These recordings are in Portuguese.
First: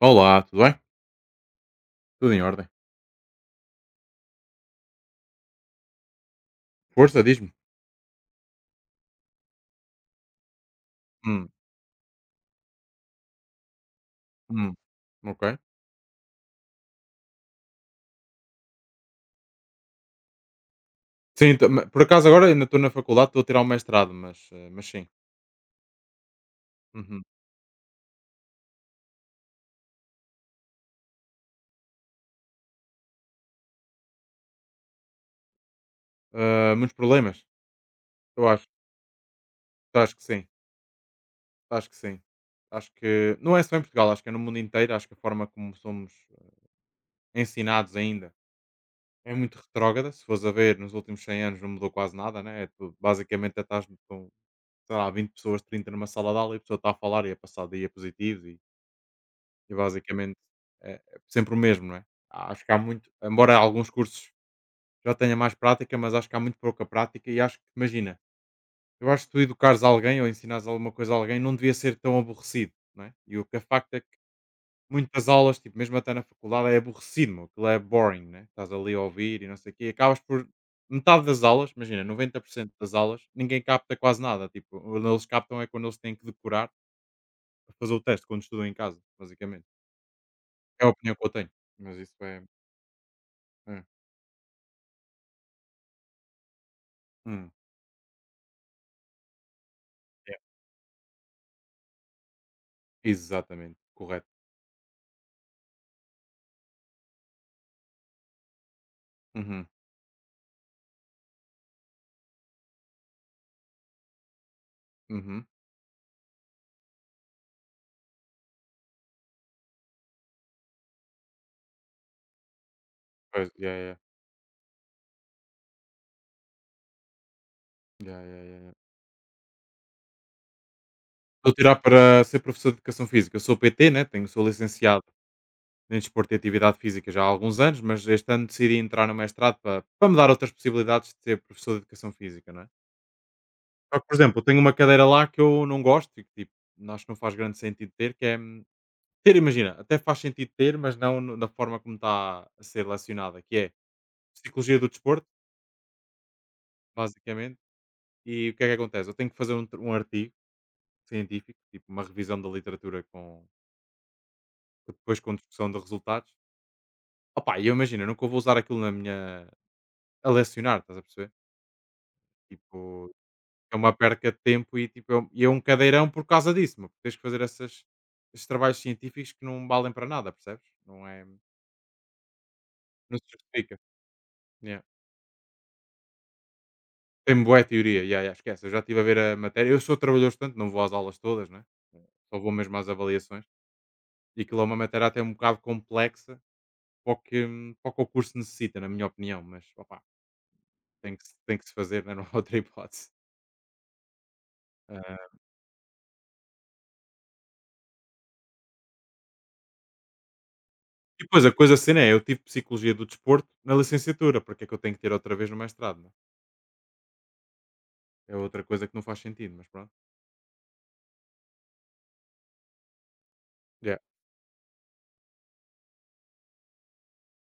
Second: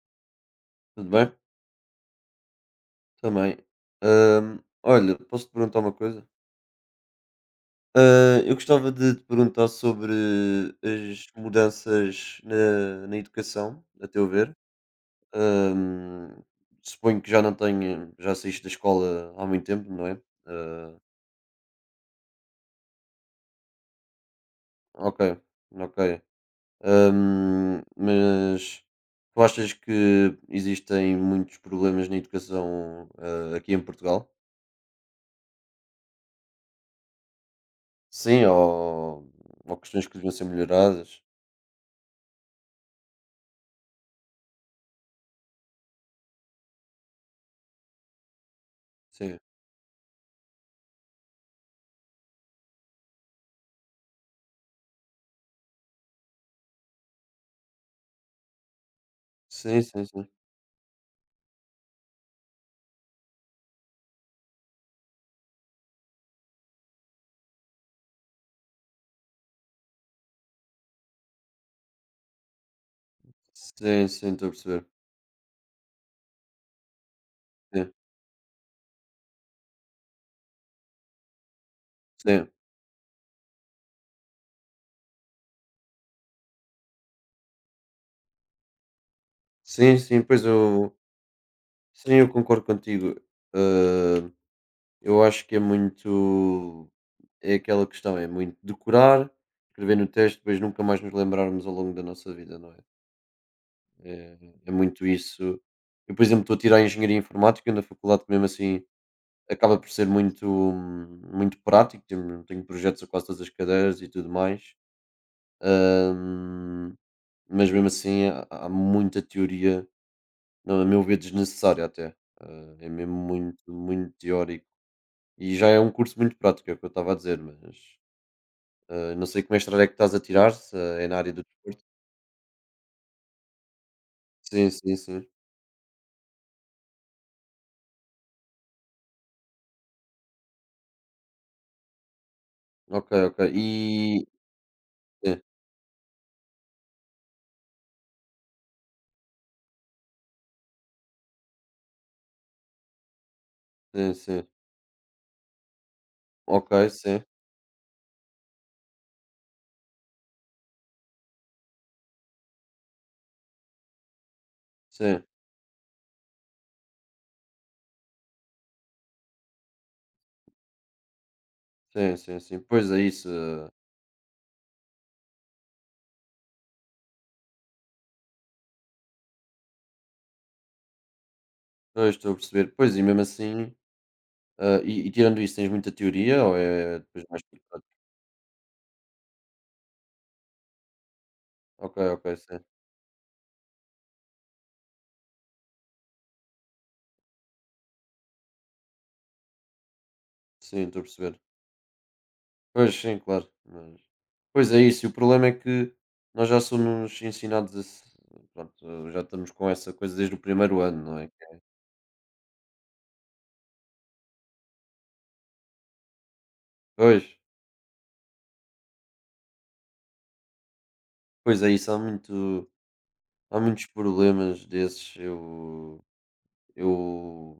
Olá, tudo bem? Tudo bem? Tudo em ordem. Também. Olha, posso-te perguntar uma coisa? Força, diz-me. Eu gostava de te perguntar sobre as Hum, mudanças na educação, a teu ver. hum, ok. Hum, suponho que já não tenho, já saíste da escola há muito tempo, não é? Sim, por acaso agora ainda estou na faculdade, estou a tirar o mestrado, mas sim. Ok, ok. Uhum. Mas tu achas que existem muitos problemas na educação, aqui em Portugal? Ah, muitos problemas? Sim, Eu acho, ou questões que Acho que deviam ser sim, melhoradas? acho que sim. Acho que não é só em Portugal, acho que é no mundo inteiro, acho que a forma como somos ensinados ainda é Sim. muito retrógrada. Se fores a ver, nos últimos 100 anos não mudou quase nada, né? É tudo, basicamente, estás com, sei lá, 20 pessoas, 30 numa sala de aula e a pessoa está a falar e a passar diapositivos E Sim, sim, sim. basicamente é sempre o mesmo, não é? Acho que há muito, embora alguns cursos já tenha mais prática, mas acho que há muito pouca prática e acho que, imagina, eu acho que tu educares alguém ou ensinares alguma coisa a alguém não devia ser tão aborrecido, não é? E o que é facto é que Sim, sim, estou a perceber. muitas aulas, tipo, mesmo até na faculdade, é aborrecido, meu, aquilo é Sim, boring, né? Estás ali a ouvir e não sei o quê, e acabas por metade das aulas, imagina, sim. 90% das aulas, ninguém capta quase nada, tipo, onde eles captam é quando eles têm que decorar para fazer o teste, quando estudam em casa, basicamente. Sim, sim, pois É a eu opinião que eu tenho, mas sim, isso eu é. concordo contigo. Hum, Hã, eu acho que é muito hum. é aquela questão, é muito decorar, escrever no Yeah. teste, depois nunca mais nos lembrarmos ao longo da nossa vida, não é? Exatamente, correto. É é muito isso. Eu, por exemplo, estou a tirar Engenharia Informática na faculdade, que mesmo assim Uhum, acaba por ser muito muito prático, tenho projetos a quase todas as cadeiras e tudo mais. uhum. Ahm, mas mesmo assim há muita teoria, não, a meu ver, desnecessária até. É mesmo Pois, muito, yeah, yeah. muito teórico. E já é um curso muito prático, é o que eu estava a dizer, mas Yeah, yeah, yeah, yeah. Não sei que mestrado é que estás a tirar, se é na área do Estou a tirar desporto. para ser professor de educação física. Eu sou PT, né, tenho sou Sim, sim, licenciado sim. em desporto e atividade física já há alguns anos, mas este ano decidi entrar no mestrado para me dar outras possibilidades de ser professor de educação física, não é? Ok, ok. Só que, por E. exemplo, eu tenho uma cadeira lá que eu não gosto e que tipo, acho que não faz grande sentido ter, que é ter, imagina, até faz sentido ter, mas não da forma como está a ser lecionada, que é Sim, sim, sim. psicologia do desporto, Ok, sim, basicamente. E o que é que acontece? Eu tenho que fazer um artigo científico, tipo uma revisão da literatura com depois sim, com discussão de resultados. Opa, e eu imagino, eu nunca vou usar aquilo na minha a lecionar, estás a perceber? sim, sim, sim. Tipo, Pois é isso. É uma perca de tempo e tipo, é um cadeirão por causa disso, meu, porque tens que fazer esses trabalhos científicos que não valem para nada, percebes? Não é, não Pois estou a perceber. Pois e se mesmo assim. justifica. Yeah. E tirando isso, tens muita teoria ou é depois mais Tem por boa prática? teoria, yeah, yeah, esquece, eu já estive a ver a matéria, eu sou trabalhador portanto não vou às aulas todas, né? Ok, ok, Só vou sim. mesmo às avaliações, e aquilo é uma matéria até um bocado complexa, para o que, para o que o curso necessita, na minha opinião, mas opá, Sim, estou a tem, que, se- perceber. tem que se fazer, né? Não há outra Pois, hipótese. sim, claro. Mas, pois é isso, e o Ah, problema é que nós já somos ensinados a se pronto, já estamos com essa coisa desde o primeiro ano, não e é? depois a coisa cena é, eu tive Psicologia do Desporto na licenciatura, porque é que eu tenho que ter outra vez no mestrado? Né? Pois, É outra coisa que não faz sentido, mas pronto. pois é isso, há muito há muitos Yeah. problemas desses, eu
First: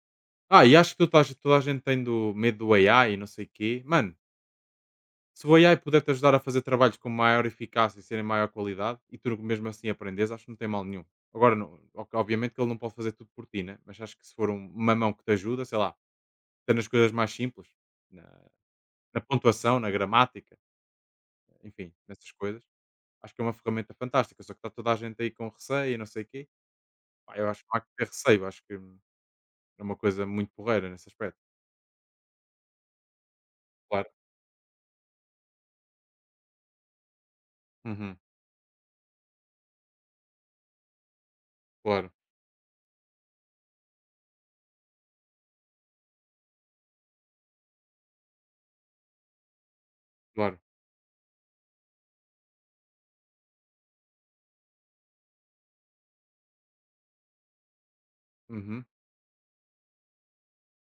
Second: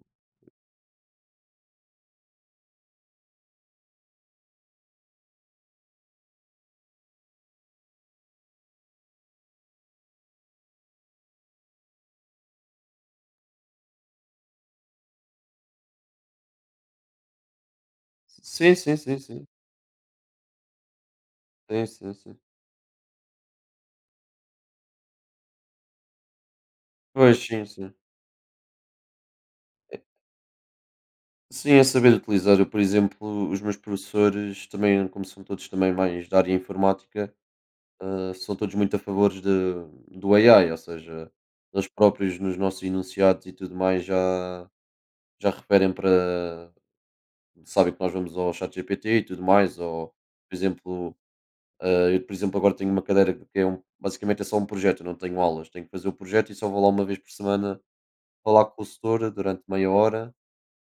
Ah, e acho que toda a gente medo do AI e não sei o quê. Mano, se o AI puder te ajudar a fazer trabalhos com maior eficácia e serem maior qualidade, e tu mesmo assim aprendes, acho que não tem mal nenhum. Agora, não, ok, obviamente que ele não pode fazer tudo por ti, né? Mas acho que se for uma mão que te ajuda, sei lá, até nas coisas mais simples, na sim, sim, sim, na sim. pontuação, na gramática, Sim, enfim, sim, nessas sim. coisas. Acho que é uma ferramenta fantástica, só que está toda a gente aí com receio e não sei o quê. Pá, Pois, eu acho sim, que não há que sim. ter receio, acho que é uma É coisa muito porreira nesse aspecto. sim, é saber utilizar. Eu, por exemplo, os meus Claro. professores também, como são todos também mais da área informática Uhum. São todos muito a favor de, do AI, ou seja, eles Claro, próprios nos nossos enunciados e tudo mais já, já referem para. Sabem que nós vamos ao Chat GPT e tudo mais, ou, por claro. exemplo, eu, por exemplo, agora tenho uma cadeira que é um, basicamente é só um projeto, eu não tenho aulas, tenho que fazer o projeto e só vou lá uma vez por semana falar com Uhum. o setor durante meia hora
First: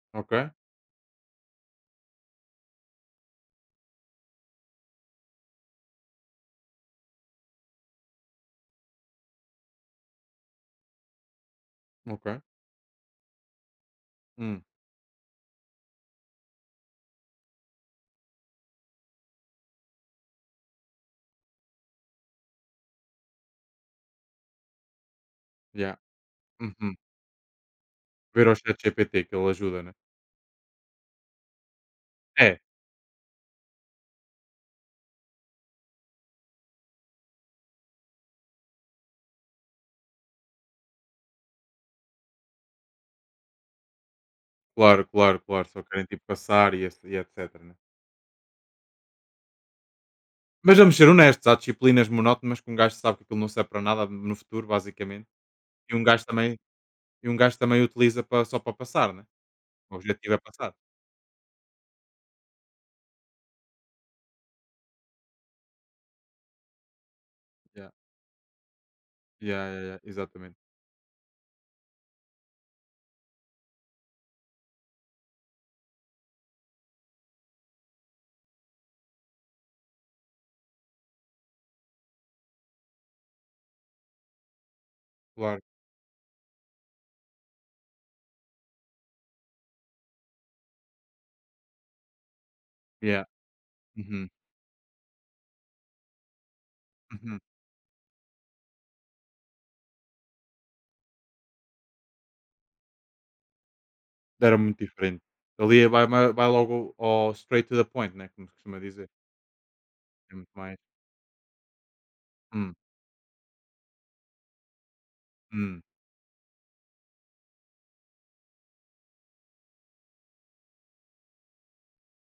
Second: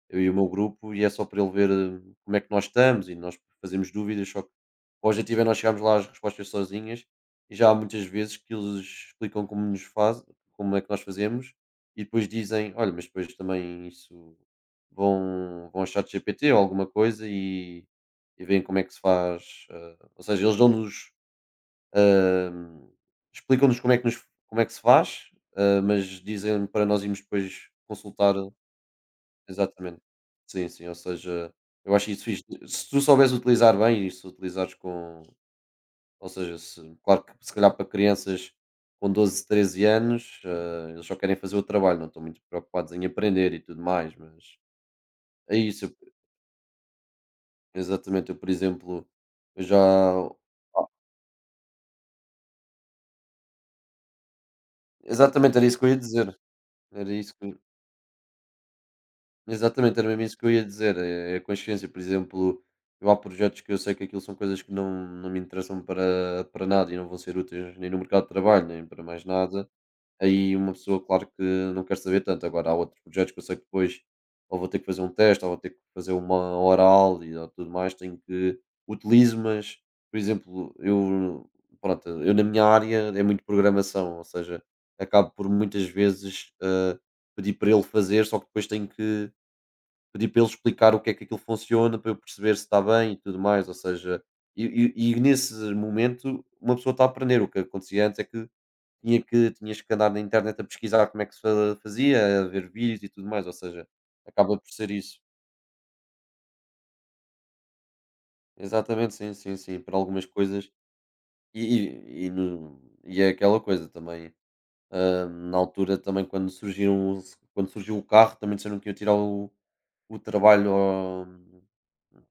eu e Ok, o meu grupo, e é só para ele ver como é que nós estamos e nós fazemos dúvidas, só que o objetivo é nós chegarmos lá às respostas sozinhas e já há muitas vezes que eles explicam como nos faz, como é que nós fazemos e depois ok. dizem, olha, mas depois também isso Hum. vão, vão achar de GPT ou alguma coisa e veem como é que se faz, ou seja, eles dão-nos eh, explicam-nos como é que nos como é que se faz, Yeah. mas dizem para Uhum. nós irmos depois consultar. Ver ao ChatGPT que ele ajuda, né? Exatamente. Sim, sim, ou seja, eu acho isso fixe. É, Se tu souberes utilizar bem e se utilizares com. Ou seja, se, claro que se calhar para crianças com 12 13 anos, eles só querem fazer o trabalho, não estão muito preocupados em aprender e tudo mais, mas claro, claro, é claro. Só isso. querem Eu- tipo passar e etc, né? exatamente, eu, por exemplo, eu já. Mas vamos ser honestos, há disciplinas monótonas que um gajo sabe que aquilo não serve para nada no futuro, basicamente. Exatamente, era isso que eu E ia um gajo dizer. também. Era E isso um gajo também utiliza pa só para passar, né. O exatamente, era mesmo objetivo é isso que eu ia passar. dizer. É a consciência, por exemplo, eu há projetos que eu sei que aquilo são coisas que não, não me interessam para, para nada e não vão ser úteis Yeah, nem no mercado de trabalho, nem para mais nada. yeah, yeah, yeah, Aí exatamente. uma pessoa, claro que não quer saber tanto. Agora, há outros projetos que eu sei que depois ou vou ter que fazer um teste, ou vou ter que fazer uma oral e ou tudo mais, tenho que utilizo, mas, por exemplo, eu, pronto, eu na minha área é muito programação, ou seja, acabo por Claro. muitas vezes pedir para ele fazer, só que depois tenho que pedi para ele explicar o que é que aquilo funciona, para eu perceber se está bem e Yeah. tudo mais, ou seja, Uhum, e e nesse momento uma pessoa está a uhum. aprender, o que acontecia antes é que tinha que tinhas que andar na internet a pesquisar como é que se fa fazia, a ver vídeos e tudo mais, ou seja, Era acaba por muito ser isso. diferente. Ali vai logo ao straight to the point, né, como se costuma dizer. Exatamente, sim, sim, sim, para algumas É muito coisas mais. e hum, no e é aquela coisa também, na hum, altura também quando surgiram os quando surgiu o carro também disseram que iam tirar o trabalho ao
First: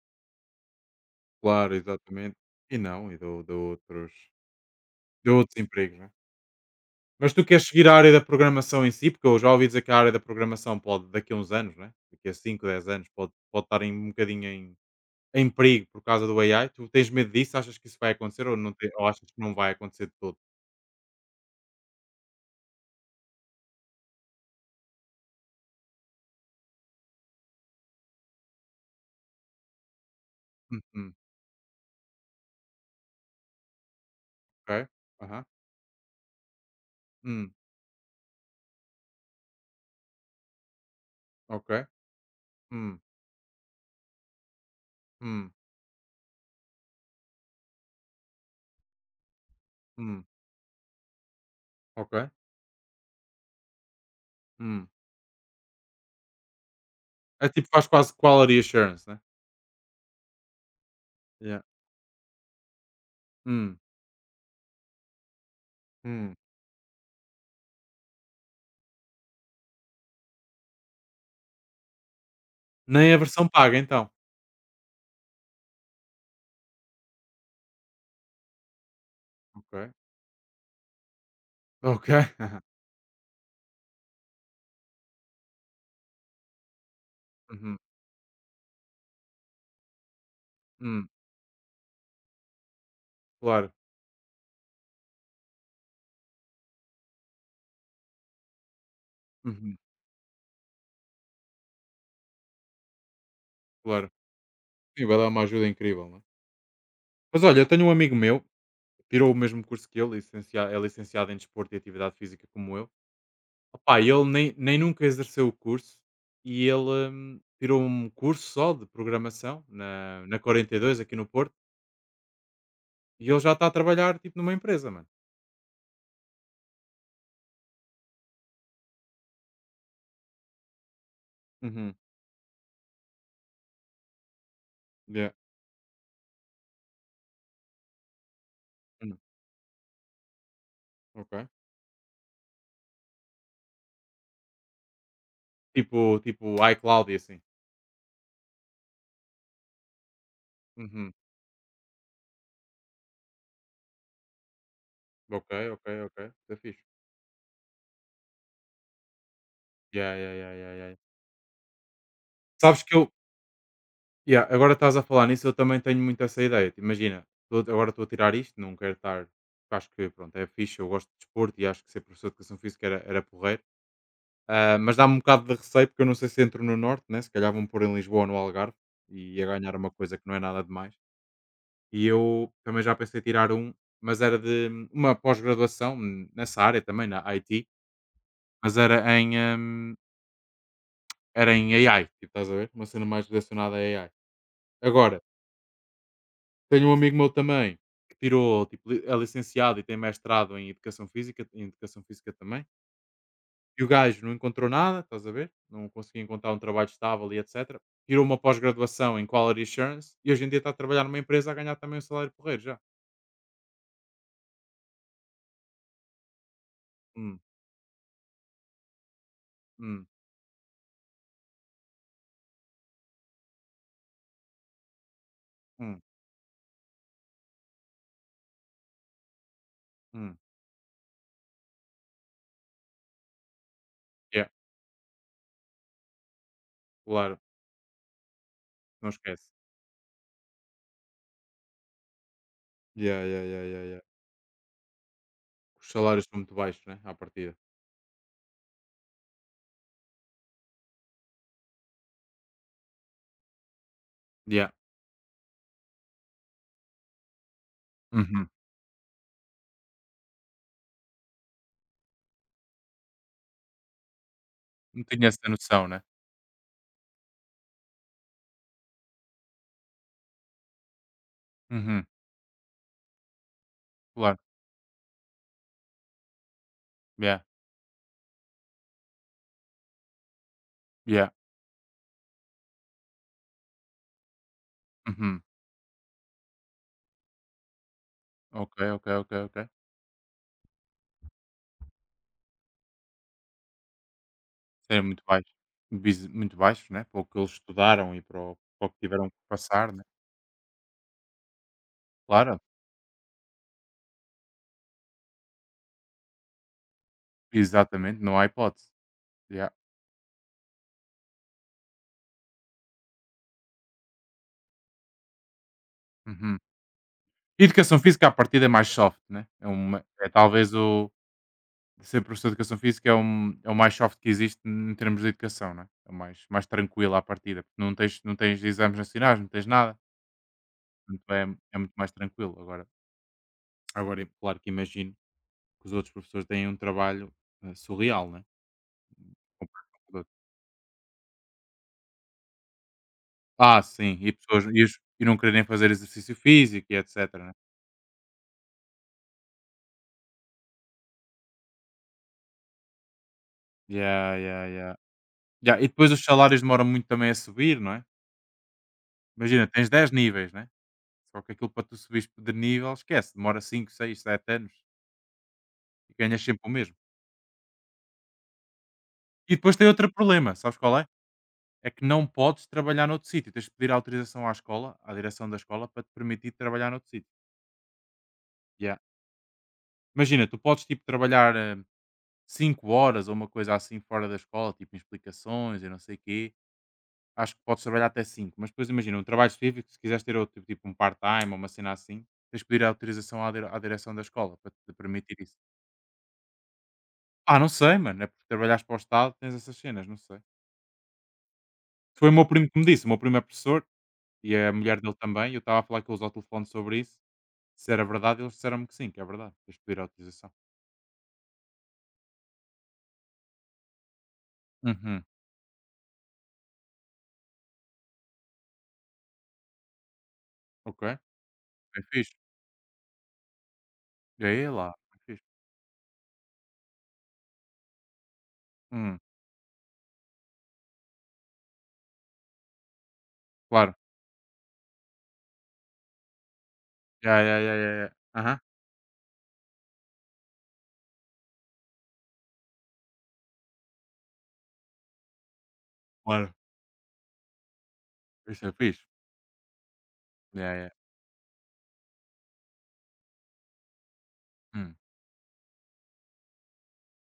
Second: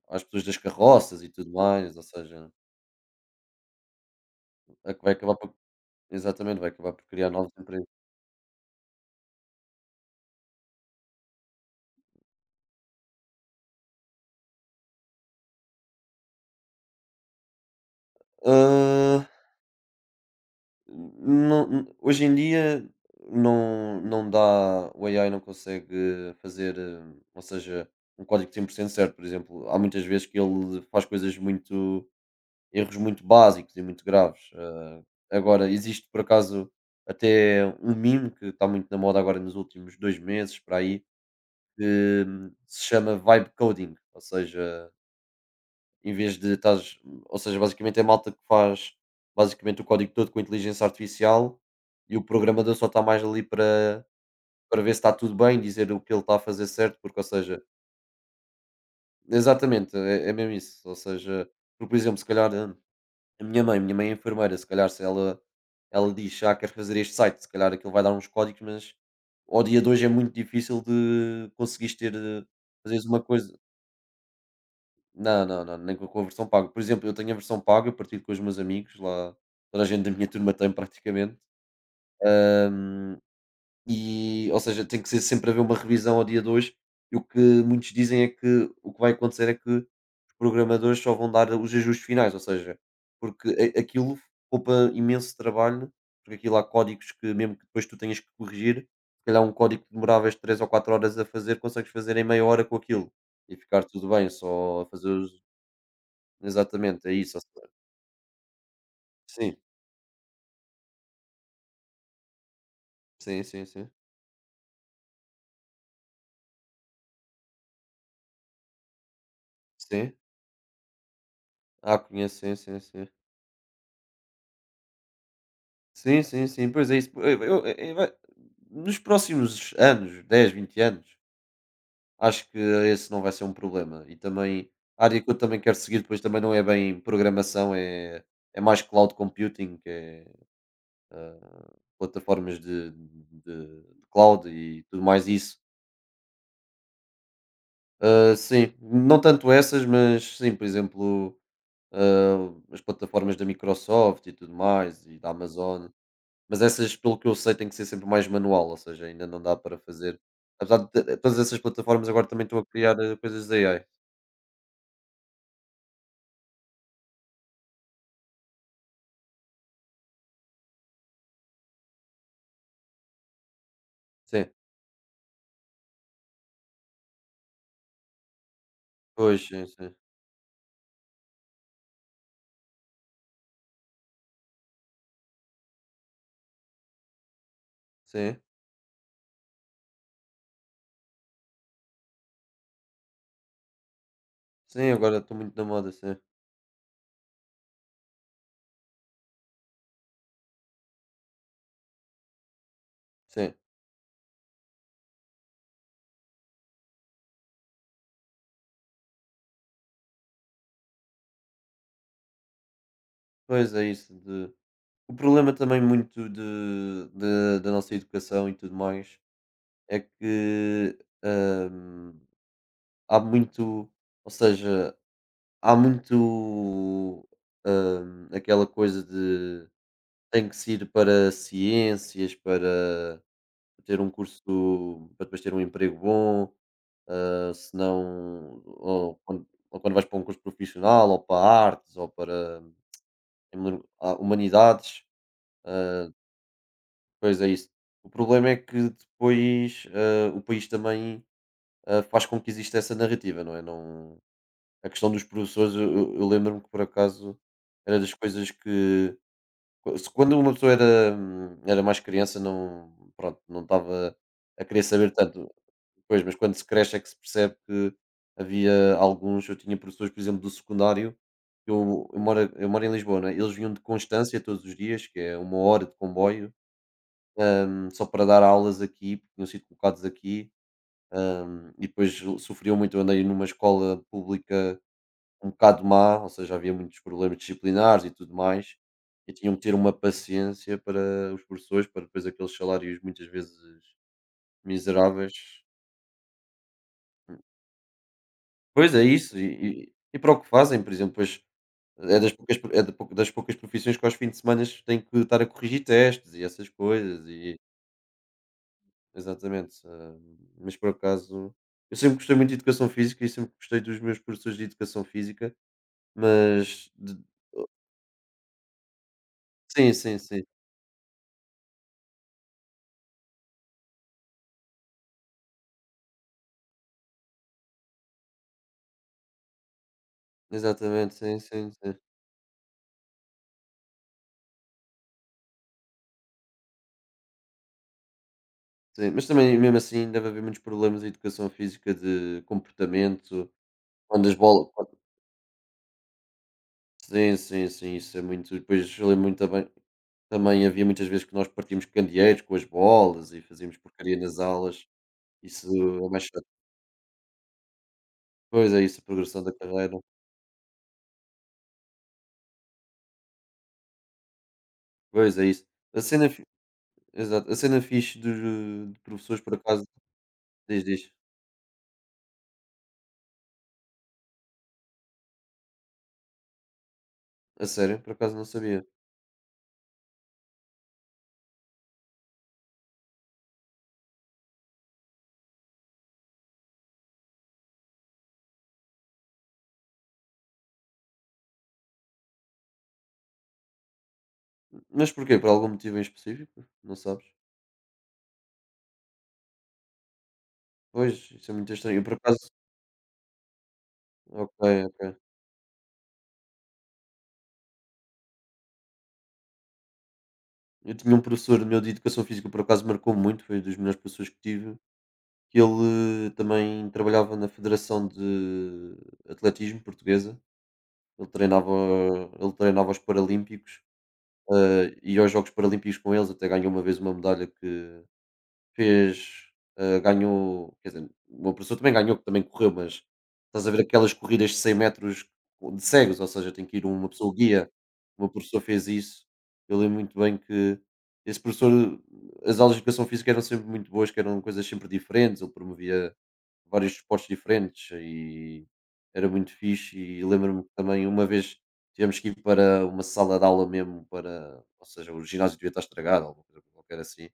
às pessoas das carroças e tudo Claro, mais, ou exatamente. seja E não, e deu deu outros é que vai acabar deu por outros empregos, né. exatamente, vai acabar por criar Mas tu novos queres seguir empregos. a área da programação em si? Porque eu já ouvi dizer que a área da programação pode daqui a uns anos, né, daqui a 5, 10 anos pode estar em um bocadinho em perigo por causa do AI? Tu tens medo disso? Achas que isso vai acontecer ou Hã, achas que não vai acontecer de todo? não n- hoje em dia não dá o AI não consegue fazer, ou seja, um código 100% certo, por exemplo, há muitas vezes que ele faz Uhum. coisas muito erros muito básicos e muito graves. Ok. Aham. Agora existe por acaso Hum. até um meme que está muito na moda agora nos últimos 2 meses para aí, Ok. que se Hum. chama vibe coding, ou seja Hum. em vez de estás ou seja, basicamente é malta que faz basicamente o código Hum. todo com inteligência artificial Ok. e o programador só está mais ali para para Hum. ver se está tudo bem, dizer o que ele está a fazer certo, porque ou É seja tipo, faz quase quality assurance, né? exatamente, é mesmo isso, ou seja, Yeah. porque, por exemplo, se calhar a minha Hum. mãe minha mãe é enfermeira, se calhar se ela ela Hum. diz: "Ah, quero fazer este site", se calhar aquilo vai dar uns códigos, mas ao dia de hoje é muito difícil de conseguires ter fazeres Nem a uma versão coisa. paga, então. Não, não, não, nem com com a versão paga. Por exemplo, eu tenho a versão paga, eu partilho com os meus amigos lá, toda a Ok. gente da minha turma tem praticamente. Ok. Ahm, e, ou seja, tem que ser sempre haver uma revisão ao dia de hoje. E o que Uhum. muitos dizem é que o que vai acontecer é que os programadores Hum. só vão dar os ajustes finais, ou seja, porque Claro. Aquilo poupa imenso trabalho, porque aquilo há códigos que mesmo que depois tu tenhas que corrigir, se calhar um Uhum. código que demoravas 3 ou 4 horas a fazer, consegues fazer em meia hora com aquilo e ficar Claro. tudo bem, só Sim, fazer vai dar uma os ajuda incrível, não é? exatamente, é isso. Ou Mas olha, eu seja, tenho um amigo meu, tirou o sim, mesmo curso que eu, é licenciado em Desporto e Atividade Física como eu. sim, sim, sim. Opá, ele nem nunca exerceu o curso e ele tirou um curso só de programação Sim. na 42 aqui no Porto Ah, conheço, sim, sim, sim. e ele já está a trabalhar tipo numa empresa, mano. Sim, sim, sim. Pois é isso. Nos próximos anos, 10 20 anos, Uhum. acho que esse não vai ser um problema. E também, a área que Yeah. eu também quero seguir depois também não é bem programação, é, é mais cloud Hum. computing, que é Ok. plataformas de, de cloud e tudo mais isso. Tipo iCloud e assim. Ah, sim, não tanto essas, mas sim, por Uhum. exemplo, ah, as plataformas da Microsoft e tudo mais, e da Ok, ok, Amazon. ok. Isso é Mas fixe. essas, pelo que eu sei, tem que ser sempre mais manual, ou seja, ainda não dá para Yeah, fazer. yeah, yeah, yeah, Apesar de yeah. Todas essas plataformas agora também estão a Sabes que criar eu, coisas de AI. yeah, agora estás a falar nisso, eu também tenho muito essa ideia. Tipo, imagina, agora estou a tirar isto, não quero estar. Acho que pronto, é fixe, eu gosto de desporto e acho que ser professor de educação física era porreiro. Sim, Ah, mas dá-me um bocado de receio, porque eu não sei se entro no norte, né? Se calhar vão pôr em Lisboa ou no Algarve e pois, ia sim, ganhar uma sim. coisa que não é nada demais. E eu também já pensei em tirar um, mas era de uma pós-graduação nessa área também, na IT, Sim, mas era em AI, tipo, estás a ver? Uma cena mais relacionada a AI. sim agora Agora, estou muito na moda, sim. tenho um amigo meu também que tirou, tipo, é licenciado e tem mestrado em Educação Física também. Sim, E o gajo não encontrou nada, estás a ver? Não conseguia encontrar um trabalho estável e etc. Tirou uma pós-graduação em Quality Assurance e hoje em dia está a trabalhar numa empresa a ganhar também um salário porreiro já. pois é isso. De... O problema também muito de, Hum, da nossa educação e tudo mais é hum, que ahm, há muito, ou seja, há hum, muito, aquela coisa de hum. tem que se ir para ciências para ter um Yeah, curso para depois ter um emprego bom, claro, senão não esquece. ou quando vais para um curso profissional ou para artes ou para Yeah, yeah, yeah, yeah, yeah. Humanidades, Os salários são muito baixos, né? À pois é partida. isso. O problema é que depois, o país também, faz com que exista essa narrativa, não é? Não Yeah. a questão dos professores eu lembro-me que por acaso era das Uhum. coisas que se quando uma pessoa era era mais criança não pronto, não estava a querer Não saber tinha tanto. essa noção, né? Pois, mas quando se cresce é que se percebe que havia alguns eu tinha professores, por exemplo, do secundário, que Uhum. eu eu moro em Lisboa, né eles vinham de Claro. Constância todos os dias, que é uma hora de comboio, Yeah, só para dar aulas aqui, porque tinham sido colocados aqui, yeah. E depois sofriam muito. Eu andei numa escola pública Uhum. um bocado má, ou seja, havia muitos problemas disciplinares e tudo mais, Ok, ok, ok, e tinham que ok. ter uma paciência para os professores, para depois aqueles salários muitas vezes Seria muito miseráveis. baixo. Muito baixo, né? Para o que eles estudaram e para o Pois que é tiveram que isso, e, passar, né? e para o que fazem, por exemplo, pois é das poucas, Claro. é da das poucas profissões que aos fins de semana têm que estar a corrigir testes e essas coisas, e Exatamente, não há hipótese. Yeah. exatamente. Mas por acaso, eu sempre gostei muito de educação física e sempre gostei dos meus professores de educação física, Uhum. mas E Educação física à partida é mais soft, né? É, sim, uma, sim, é sim, talvez o ser professor de educação física é o mais soft que existe em termos de educação, né? É o mais tranquilo à partida. Porque não tens, exames nacionais, não tens nada. exatamente, Portanto, sim, sim, é muito sim. mais tranquilo. Agora, claro que imagino que os outros professores têm um trabalho surreal, né? Sim, mas também mesmo Comparado com assim os deve outros. haver muitos problemas de educação física, de comportamento, Ah, sim. quando E as pessoas bolas e, quando- os- e não quererem fazer exercício físico e etc, sim, né? sim, sim, isso é muito depois eu lembro muito também também havia muitas vezes que nós partíamos candeeiros com as bolas e fazíamos porcaria Yeah, nas yeah, aulas, yeah. isso Já, e é depois os mais chato. salários demoram muito também a subir, não é? Pois é isso, a progressão da Imagina, tens carreira, 10 níveis, né? Só que aquilo para tu subires de nível, esquece, demora 5, 6, 7 anos pois é isso. A e cena ganhas fi sempre o mesmo. Exato, a cena fixe dos de professores E por depois acaso tem outro problema, sabes diz, qual é? diz. É que não podes trabalhar noutro sítio, tens de pedir autorização à escola, à direção da escola, para te permitir trabalhar noutro sítio. A sério? Por acaso não sabia. Yeah. Imagina, tu podes tipo trabalhar 5 horas ou uma coisa assim fora da escola, tipo em explicações e não sei o quê. Acho que podes trabalhar até 5, mas depois imagina, um trabalho específico, se quiseres ter outro, tipo um part-time ou uma cena assim, tens de pedir a autorização à direção da escola para te Mas permitir porquê? Por isso. algum motivo em específico? Não sabes? Ah, não sei, mano, é porque trabalhares para o Estado, tens essas cenas, não sei. Pois, isso é muito estranho. Eu por Foi o meu acaso primo que me disse, o meu primo é professor e ok, é a mulher dele ok. também, e eu estava a falar com eles ao telefone sobre isso, se era verdade, eles disseram-me que sim, que é verdade, tens de pedir a autorização. Eu tinha um professor meu de educação física, por acaso marcou muito, foi um dos melhores professores que tive, Uhum, que ele também trabalhava na Federação de Atletismo Portuguesa, ok, ele é treinava, fixe. ele treinava os Paralímpicos, E aí lá, é e aos fixe. Jogos Paralímpicos com eles, até ganhou uma vez uma medalha que Hum, fez, ganhou quer dizer, o meu professor também ganhou, que também correu, mas estás a ver claro. aquelas corridas de 100 metros de cegos, ou seja, tem que ir uma pessoa Yeah, yeah, guia. yeah, yeah. Yeah. O meu Aham, professor fez isso. Eu lembro muito bem que esse professor as aulas de educação física eram sempre muito boas, que eram coisas sempre diferentes, ele promovia claro. vários esportes diferentes Isso e é fixe. era muito fixe e lembro-me que Yeah, yeah. também uma vez tivemos que ir para uma sala de aula mesmo para ou Hum, seja, o ginásio devia estar estragado, alguma coisa qualquer assim.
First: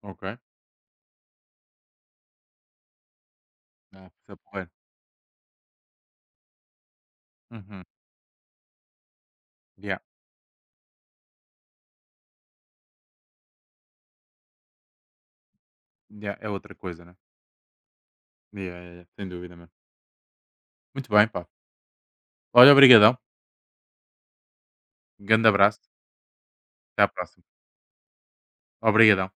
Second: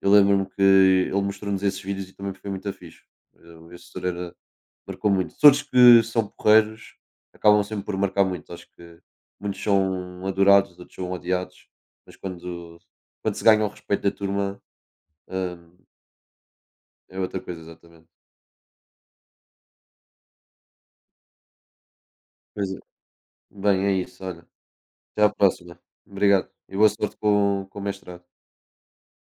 Eu ok. lembro-me que ele mostrou-nos esses vídeos e também foi muito fixe. Eu esse Ah, isso Sororan é porreiro. marcou muito. Todos que são porreiros acabam Uhum. sempre por marcar muito. Acho que muitos Yeah. são adorados, outros são odiados, mas quando, quando se ganha o respeito da turma, hum, Yeah. É outra coisa, né? é outra coisa, exatamente. Yeah, yeah, yeah. Sem dúvida, mano. Muito bem, pá. Pois Olha, é. obrigadão. Bem, é isso, olha. Até Um à grande próxima. abraço. Obrigado e boa Até à sorte próxima. Com o mestrado. Obrigadão.